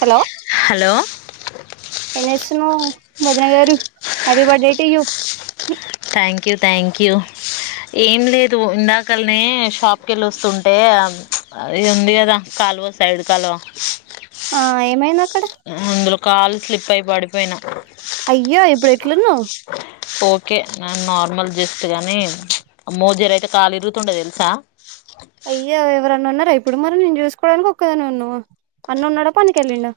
Hello hello ఎస భదన గారు happy birthday to thank you thank you ఏం లేదు ఇందాకల్ని షాప్ క వెళ్ళి వస్తుంటే అది ఉంది కదా క సైడ్ కాల ఆ ఏమైంద అక్కడ అందులో కాలు స్లిప్ అయి పడిపోయినా అయ్యా ఇప్పుడు ఎట్లులను ఓకే న నార్మల్ జస్ట్ గాని మోజీర అయితే కాలు ఇరుగుతుండే తెలుసా అయ్య ఎవరన్నా ఉన్నారా ఇప్పుడు మరి నేను చూసుకోవడానికి ఒక్కదాని ఉన్నా అన్న ఉన్నాడా పనికిళ్ళింండ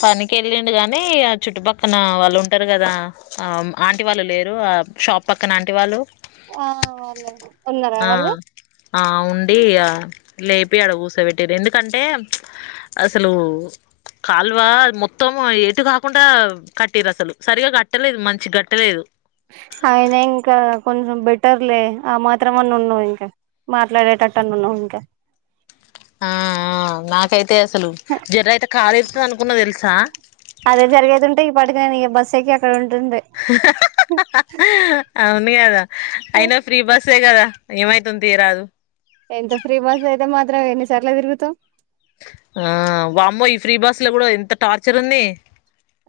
పనికి వెళ్ళండు కాగాని ఆ చుట్టుపక్కన వాళ్ళు ఉంటారు కదా ఆ ఆంటి వాళ్ళు లేరు షాప్ పక్కనంటి వాళ్ళు ఆ వల్ల ఆ ఆ ఉండి ఆ లేపి అడ గోసబెట్టిర్రు ఎందుకంటే అసలు కాల్వ మొత్తం ఏటు గాకుండా కట్టిర్రు అసలు సరిగా కట్టలేదు మంచిగ్గట్టలేదు అయిన ఇంకా కొంచెం బెటర్లే ఆ మాత్రము అన్న ఉన్నావ్ ఇంకా మాట్లాడేటట్టు అన్న ఉన్నావ్ ఇంకా ఆ ఆ నాకైతే అసలు జర్ర అయితే కాలిరిగుతది అనుకున్న తెలుసా అదే జరిగేది ఉంటే ఈపాటికి నేను ఏ బస్ ఎక్కి అక్కడ ఉం అవును కదా అయినా ఫ్రీ బస్సే కదా ఏమైతుంది తీరాదు ఎంత ఫ్రీ బస్ అయితే మాత్రం ఎన్నిసార్ల తిరుగుతావ్ ఆ వామ్మో ఈ ఫ్రీ బాస్ లో కూడా ఎంత టార్చర్ ఉంది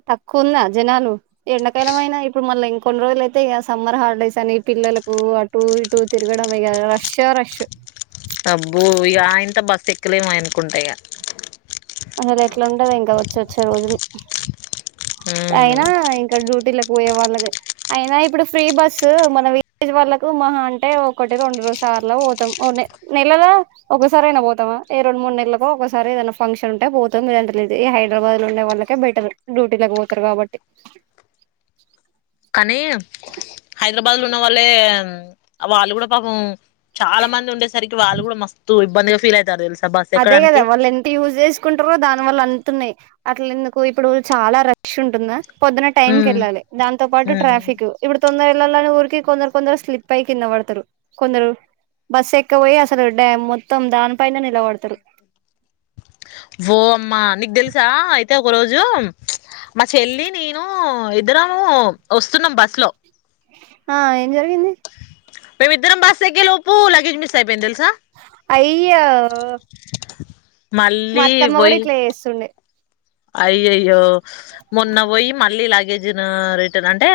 తక్కువ ఉన్న జనాలు ఎండకాయలమైన ఇప్పుడు మళ్ళ ఇం కొన్ని రోజులు అయితే ఇక సమ్మర్ హాలిడేస్ అని పిల్లలకు అటు ఇటు తిరగడం ఇగ రష్యో రష్షు అబ్బో ఇగ ఆయన తో బస్సు ఎక్కలేముయనుకుంటా ఇగ అసలు ఎట్లా ఉంటది ఇంకా వచ్చి వచ్చే రోజులు ఇక అయినా ఇంక డ్యూటీలక్ పోయే వాళ్ళదె అయినా ఇప్పుడు ఫ్రీ బస్సు మన విలేజ్ వాళ్ళకు మహా అంటే ఒకటి రెండు రోజు స సార్లో బోతాం నెలల ఒకసారి అయినా పోతామా ఏ రెండు మూడు నెల్లకో ఒకసారి ఏదైనా ఫంక్ష ఉంటే పోతాం లేదంటే లేదు ఏ హైదరాబాద్ లో ఉండే వాళ్ళకె బెటరు డ్యూటీ లకి బోతారు కాబట్టి నే హైదరాబాద్ లో ఉన్న వాళ్ళే వాళ్ళు గూడా పాపం చాలా మంది ఉండేసరికి వాళ్ళు గూడా మస్తు ఇబ్బందిగా ఫీల్ అయితారు దెల్స అదే గదా వాళ్ళు ఎంత యూజ్ జేసుకుంటారో దాని వల్ల అంతున్నాయ్ అట్లెందుకు ఇప్పుడు చాలా రష్షు ఉంటుందా పొద్దున టైంకెళ్ళాలి దాంతో పాటు ట్రాఫికు ఇప్పుడు తొందర ఎళ్ళాలని ఊరికి కొందరు కొందరు స్లిపై కింద వడతరు కొందరు బస్స్ ఎక్కవొయ్ అసలు డ్యామ్ మొత్తం దానిపైనే నిలబడతరు ఓమ్మా నీకు దెలుసా అయితే ఒక రోజు మా చెల్లి నేను ఇద్దరము వస్తున్నాం బస్ లో ఆ ఏం జరిగింది మేమిద్దం బస్సెక్కే లోపు లగేజ్ మిస్ అయిపోయింది దెలుసా అయ్యో మా మళ్ళీ అత్తమ్మ కూడా వొయ్ ఇట్లా చేస్తుండే అయ్యయ్యో మొన్న బొయి మళ్ళీ లాగేజీను రిటర్న్ అంటే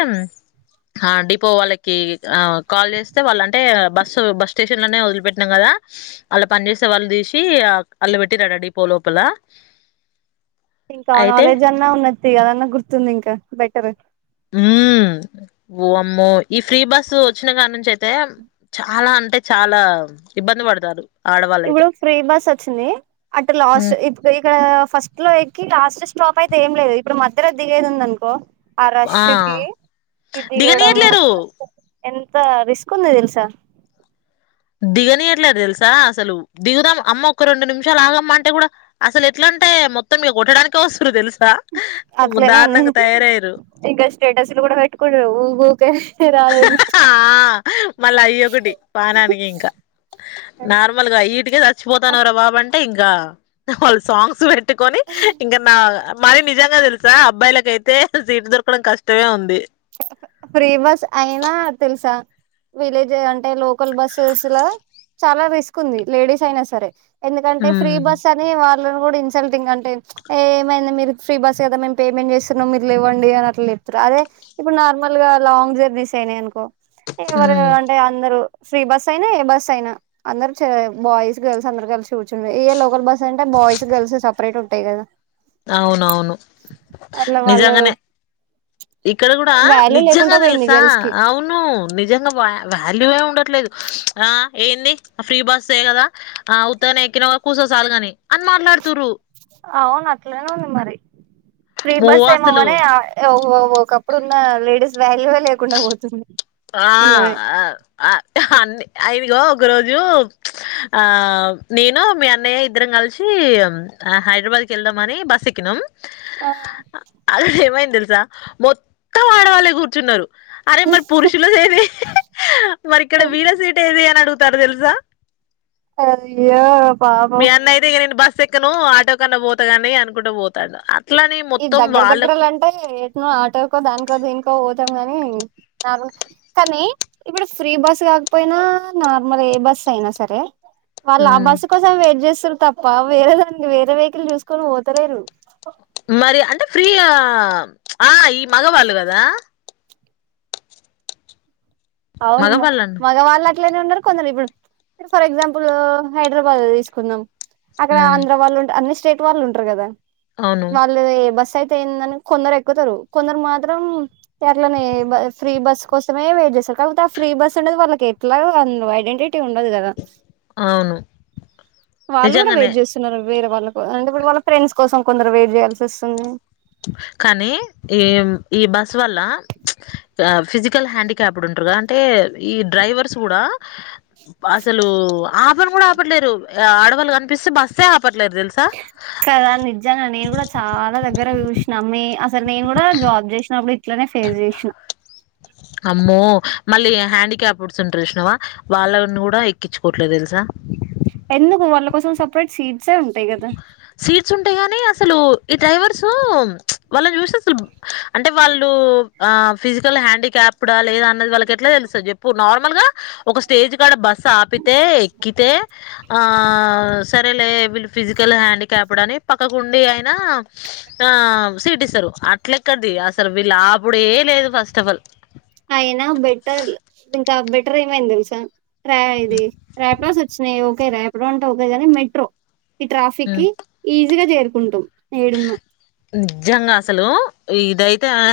కా డిపో వాళ్ళకి కాల్ జేస్తే వాళ్ళ అంటే బస్సు బస్ స్టేషన్ లోనే వదిలిపెటినాం కదా ఆ అళ్లా పని జేసే వాళ్ళు దీసి అల్ల పెట్టిండ్రట డిపో లోపల ఇంకా ఆ అయితే నాలెడ్జ్ అన్నా ఉన్నది అదన్నా గుర్తుంది ఇంకా బెటరు ఊ ఓమ్మో ఈ ఫ్రీ బస్ వచ్చిన కాన్నుంచి నుంచి అయితే చాలా అంటే చాలా ఇబ్బంది వడతారు ఇబ్బుడు ఫ్రీ బస్ వొచ్చింది అట్ లాస్ట్ ఇప్పు ఇక ఫస్ట్ లో ఎక్కి లాస్ట్ స్టాప్ అయితే ఏం లేదు ఇప్పుడు మధ్యలో దిగేదుందనుకో ఆ రష్షుకి ఈ దిగడము దిగనీయట్లేరు ఎంత రిస్కుందో దెలుసా దిగనియట్లేదు దెలుసా అసలు దిగుదాం అమ్మ ఒక రెండు నిమిషాలు ఆగమ్మా అంటే గూడా అసలు ఎట్లా అంటే మొత్తం మేం గొట్టడానికి వొస్తురు దెలుస్ అట్లనే ఉంది ఇంక స్టేటస్లు గూడా పెట్కొ ఊఊకే [unintelligible] ఆ మళ్ళా అయ్యొకటి పానానికి ఇంకా అ నార్మల్ గా ఈటికే చచ్చిపోతాన్నాం రా బాబ అం అంటే ఇంగా వాళ్ళు సాంగ్స్ పెట్టుకొని ఇంకా నా మైం నిజంగా దెలుసా అబ్బాయిలకైతే సీటు దొరకడం కష్టమే ఉంది ఫ్రీ బస్ అయినా తెలుసా విలేజ్ అంటే లోకల్ బస్సెస్ లో చాలా రిస్క్ ఉంది లేడీస్ అయినా సరే ఎందుకంటే ఫ్రీ ఉమ్ బస్ అని వాళ్ళ ఇన్సల్టింగ్ అంటే ఏమ మీరు ఫ్రీ బస్ కదా మేము పేమెంట్ చేస్తున్నాం మీరు లేవ్వండి అని అట్లేదు అదే ఇప్పుడు నార్మల్ గా లాంగ్ జర్నీస్ అయినాయి అనుకో ఎవరు ఉమ్ అంటే అందరుూ ఫ్రీ బస్ అయినా ఏ బస్ అయినా అందరరు బాయ్స్ గర్ల్స్ అందరు కలిసి కూర్చుంటే ఏ లోకల్ బస్ అంటే బోయిస్ గర్ల్స్ సపరట్ ఉంటట్టయి అవునవును అట్లా వాళ్ళు నిజంగానే ఇక్కడ కూడా వాల్యూ లేకుండా నిజంగా పోయింది తెలుసా గర్ల్స్ కి అవును నిజంగా వాల్యూ ఏ చట్లేదు ఆ ఏంది ఫ్రీ బస్ చేయ కదా ఆ ఉత్తని ఎక్కిన కూర్చో చాలుగాని మాట్లాడుతురు అవున అట్లేనే ఉంది మరి ప్రీ మో బస్ అసలు ఏమ్వనే ఓక్కప్పుడు ఉన్న లేడీస్ వాల్యువే లేకుండా పోతుంది ఆ ఉన్నవే అన్ని ఐదుగ ఒక రోజు ఆ నేను మీ అన్నయ్య ఇద్దరం కలిసి హైదరాబాద్ క వెళ్ద మనీ బస్ ఎక్కినమ్ అసలు ఏమైంది తెలుసా మొత్తం ఆడవాళ్ళే కూర్చున్నారు అరే మరి పురుషుల ఏది మరి ఇక్కడ వీర సీట్ ఏది అని అడుగు పర్దల్సా అ్య మీ అన్న అయితే ఇక నేను బస్సు ఎక్కను ఆటో కన్నా పోతాగాని అనుకుంటూ పోతాడు అట్లానే ఇది మొత్తం దగ్గర దగ్గర వాళ్ళకు అంటే ఎట్ ఆటోకో దానికో దీనికో కాని నార్మల్ కానీ ఇప్పుడు ఫ్రీ బస్ కాకపోయినా నార్మల్ ఏ బస్ అయినా సరే వాళ్ళు ఆ ఉమ్. బస్సు కోసం వెయిట్ చేస్త తప్ప వేరే దానికి వేరే వెహికల్ చూసుకొని పోఓతలేరు మరి అంటే ఫ్రీ ఆ ఈ మగవాళ్ళు కదా అవును మగవాళ్ళను మగవాళ్ళ ఇట్లనే ఉన్నారు కొందరు ఇప్పుడు ఫర్ ఎగ్జాంపుల్ హైదరాబాద్ తీసుకుందాం అక్కడ ఆంధ్ర వాళ్ళు ఉంట అన్ని స్టేట్ వాళ్ళు ఉంటారు కదా అవును వాళ్ళు బస్ అయితే ఏందని కొందరు ఎక్కుతారు కొందరు మాత్రం ఎర్లని ఫ్రీ బస్ కోసమే వెయిట్ చేస్తారు కాకపోతే ఆ ఫ్రీ బస్ ఉనేది వాళ్ళకి ఎట్లా అ ఐడెంటి ఉండదు కదా అవును వాళ్ళు కూడా నిజంగానే వెయిట్ చేస్తున్నారు వేరే వాళ్ళ కో అంటే ఇప్పుడు వాళ్ళ ఫ్రెండ్స్ కోసం కొందరు వెయిట్ చేయాల్సి వస్తుంది కానీ ఈ ఈ బస్ వల్ల ఫిజికల్ హ్యాండిక్యాప్ ఉంటు గా అంటే ఈ డ్రైవర్స్ కూడా అసలు ఆపను కూడా ఆపట్లేరు ఆడవాళ్ళు కనిపిస్తే బస్స్తే ఆప కదా నిజంగా నేను కూడా చాలా దగ్గర చూసినమ్మే సార్ నేను కూడా జాబ్ చేసినప్పుడు ఇట్లనే ఫేస్ చేసినా అమ్మో మళ్ళీ హ్యాండిక్యాప్స్ ఉంటారుసినవా వాళ్ళని కూడా ఎక్కించుకోవట్లేదు తెలుసా అప్పటి సీట్సే ఉంటాయి కదా సీట్స్ ఉంటాయి గానీ అసలు ఈ డ్రైవర్స్ వాళ్ళని చూస్త అసలు అంటే వాళ్ళు ఫిజికల్ హ్యాండిక్యాప్డా లేదా అన్నది వాళ్ళకి ఎట్లా తెలుస్తుంది చెప్పు నార్మల్ గా ఒక స్టేజ్ కాడ బస్సు ఆపితే ఎకితే ఆ సరేలే బ ఫిజికల్ హ్యాండిక్యాప్ అని పక్కకుండి అయిన ఆ సీట్ ఇస్తారు అట్ల ఎక్కడది అసలు విళ్లు అప్పుడే లేదు ఫస్ట్ ఆఫ్ ఆల్ అయినా బెటర్ ఇంకా బెటర్ ఏమైంది తెలుసా ర ఇది రాపిడోస్ వచ్చినాయి ఓకే రాపిడో అంటే ఓకె కానీ మెట్రో ఈ ట్రాఫిక్ కి హ్మ్. ఈజీగా చేరుకుంటాం ఎటర్ ఎడున్న నిజంగా అసలు ఇదైతే ఆ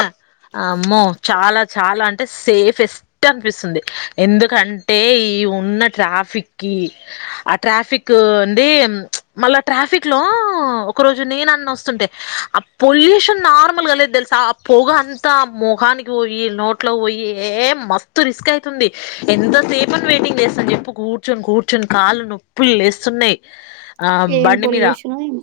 అమ్మో చాలా చాలా అంటే సేఫెస్ట్ అనిపిస్తుంది ఎందుకంటే ఈ ఉన్న ట్రాఫిక్కిి ఆ ట్రాఫిక్ అండి మళ్ళా ట్రాఫిక్ లో ఒక రోజు నేను వస్తుంటే ఆ పొల్యూషన్ నార్మల్గా లేదు తెలుసా ఆ పొగ అంతా మొహనికి పోయి నోట్లో పోయి ఏ మస్తు రిస్క్ అయితుంది ఎంతసేపుని వెయిటింగ్ చేస్తాను చెప్పు కూర్చొని కూర్చోని కూర్చొని కాళ్లు నొప్పులు లేస్తున్నాయి ఆ ఏం బండి మీద పొల్యూషన్ ఏమో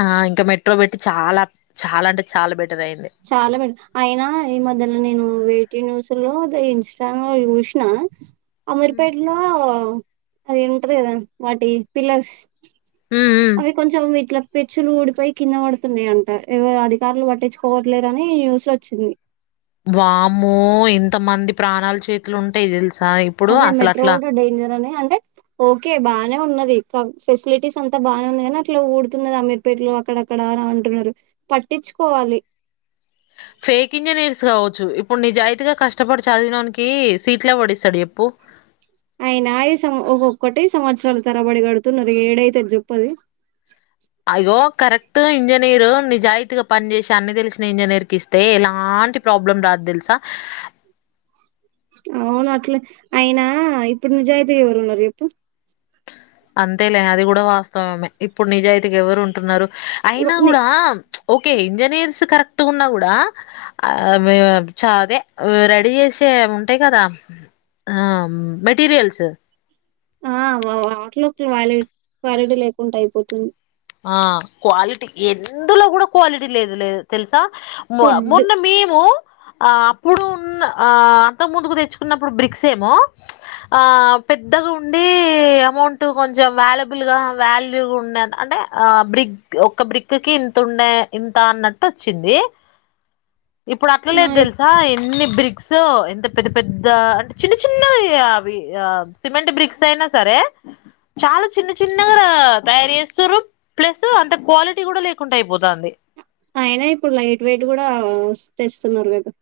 ఆ ఇంకా మెట్రో పెట్టి చాలా చాలా అంటే చాలా బెటర్ అయింది చాలా బెట్ అయినా ఈ మధ్యలో నేను వేటూ న్యూస్ న్యూస్ లో దే ఇంస్టానో లో చూసిన అమర్ పెటలో అది ఉంటది కదా వాటి పిల్లర్స్ ఉ అవి కొంచం ఇట్లా పెచ్చులు ఊడిపో కింద పడుతున్నాయంట ఎవరు అధికారులు పట్టించుకోవట్లేరని న్యూస్ ఎ వచ్చింది వామ్మో ఎంత మంది ప్రాణాలు చేతులు ఉంటాయి తెలుసు అదే మెట్రో కూడా డేంజర్ అనే అ అంటే ఓకే బాగానే ఉన్నది ఫెసిలిటీస్ అంతా బానే ఉంది కానీ అట్లా ఊడుతున్నది అమిర్పేట్ లో అక్కడ అక్కడక్కడ అంటున్నారు పట్టించుకోవాలి [unintelligible] ఫేక్ ఇంజనీర్స్ కావోచ్చు ఇప్పుడు నిజాయితీగా కష్టపడి చదివినోనికి సీట్లు ఎవడిస్తాడు చెప్పు ప్పు అయినాయ సం ఒక్కోటి సంవత్సరాలు తరబడి కడుతున్నాది ఏడైతదు చెప్పది [unintelligible] అయ్యో కరెక్ట్ ఇంజనీరు నిజాయితీగా పని చేసి అన్ని తెలిసిన ఇంజనీర్ క ఇస్తే ఇలా ఎలాంటి ప్రాబ్లం రాదు తెలుసా అవును అట్లే అయినా ఇప్పుడు నిజాయితీగా ఎవరు ఉన్నారు చెప్పు అంతేలే అది కూడా వాస్తవమే ఇప్పుడు నిజాయితీకి ఎవరు ఉంటున్నారు ఇగో అయినా ని కూడా ఓకే ఇంజనీర్స్ కరెక్ట్ కరెక్ట్ కున్నా కూడా ఆ చాదే రెడీ చేసే ఉంటాయి కదా ఆ మ్ మెటీరియల్స్ ఆ వాటిలో క్వాలి క్వాలిటీ లేకుంటే అయిపోతుంది ఆ క్వాలిటీ ఎందులో కూడా క్వాలిటీ లేదు లే తెలుసా మ ఫుడ్ మొన్న మేము ఆ అప్పుడు ఉన్న ఆ అంత ముందుకు తెచ్చుకున్నప్పుడు బ్రిక్స్ ఏమో ఆ పెద్దగా ఉండి అమౌంట్ కొంచెం వ్యాలబుల్ గా వాల్యూగా ఉండ అంటే ఆ బ్రిగ్ ఒక బ్రిక్కి ఇంత ఉండ ఇంత అన్నట్టు వచ్చింది ఇప్పుడు ఆ అట్లాలేదు ఇప్- తెలుసా అన్ని బ్రిక్స్ ఎంత పెద్ద పెద్ద అంటే చిన్న చిన్న అవి సిమెంట్ బ్రిక్స్ అయినా సరే చాలా చిన్న చిన్నగా తయారు చేస్తురు ప్లస్ అంత క్వాలిటీ కూడా లేకుండా అయిపోతాంది అయినా ఇప్పుడు లైట్ వెయిట్ కూడా తెస్తున్నారు కదా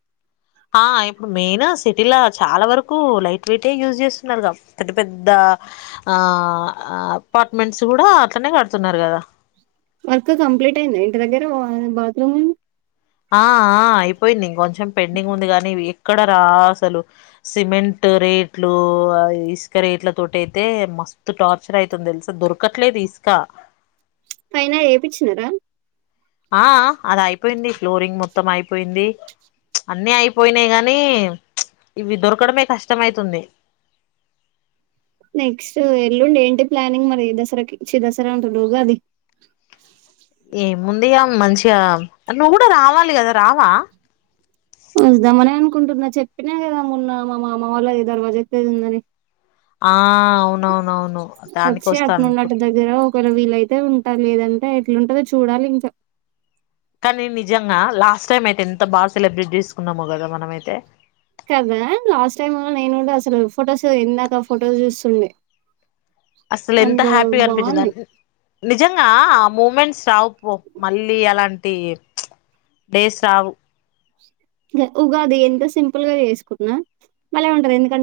ఆ ఇప్పుడు మెయిన్ సిటీలా చాలా వరకు లైట్ వెయిటే యూజ్ చేస్తున్నారుగా పెద్ద పెద్ద ఆ అపార్ట్మెంట్స్ కూడా అట్లనే కడుతున్నారు కదా వర్క్ కంప్లీట్ అయింది ఇంటి దగ్గర బాత్రూమ్ అవి ఆ ఆ అయిపోయింది ఇంకొంచెం పెండింగ్ ఉంది కానీ ఎక్కడ రా అసలు సిమెంట్ సిమెంట్ రేట్లు ఇసుక రేట్ల తోటి అయితే మస్తు టార్చర్ అయితుంది తెలుసా దొరకట్లేదు ఇస్కా పైన ఏపిచ్చినారా ఆ అది అయిపోయింది, ఫ్లోరింగ్ మొత్తం అయిపోయింది. అన్నీ అయిపోయినయి గాని ఇవి దొరకడమే కష్టమైతుంది. [inaudible] నెక్స్ట్ ఎల్లుండి ఏంటి ప్లానింగ్ మరి ఈ దసరాకి చ్చి దసరా అంటున్నా ఉగాదికి ఏముందిగా మంచిగా నువ్వు కూడా రావాలి కదా రావా వద్దామని అనుకుంటుంన చెప్పినా కదా మొన్న మా మామ వాళ్ళది దర్వాజా ఎత్తెది ఉందని. ఆ అవునవునవును దానికి వచ్చి అటునుండి వస్తాను అటు దగ్గర ఒకవేల వీలైతే తే ఉంటా లేదంటే ఎట్లుంటందో చూడాలి ఇంకా కానీ నిజంగా లాస్ట్ టైం అయితే ఎంత బాగా సెలెబ్రేట్ చేసుకున్నామో కదా మనమయితే కదా లాస్ట్ టైమ్ నేనుంటే అసలు ఫొటోస్ ఇందాక ఫొటో చూస్తుండే అసలు ఎంత అందులో హ్యాపీగా బాగున్నాయి అనిపించిందంటె నిజ జంగా ఆ మూమెంట్స్ రావుపో మళ్ళీ అలాంటి డేస్ రావు ఉగాది ఎంత సింపుల్ గా చేసుకున్నా బలే ఉంటది ఎందుకంటే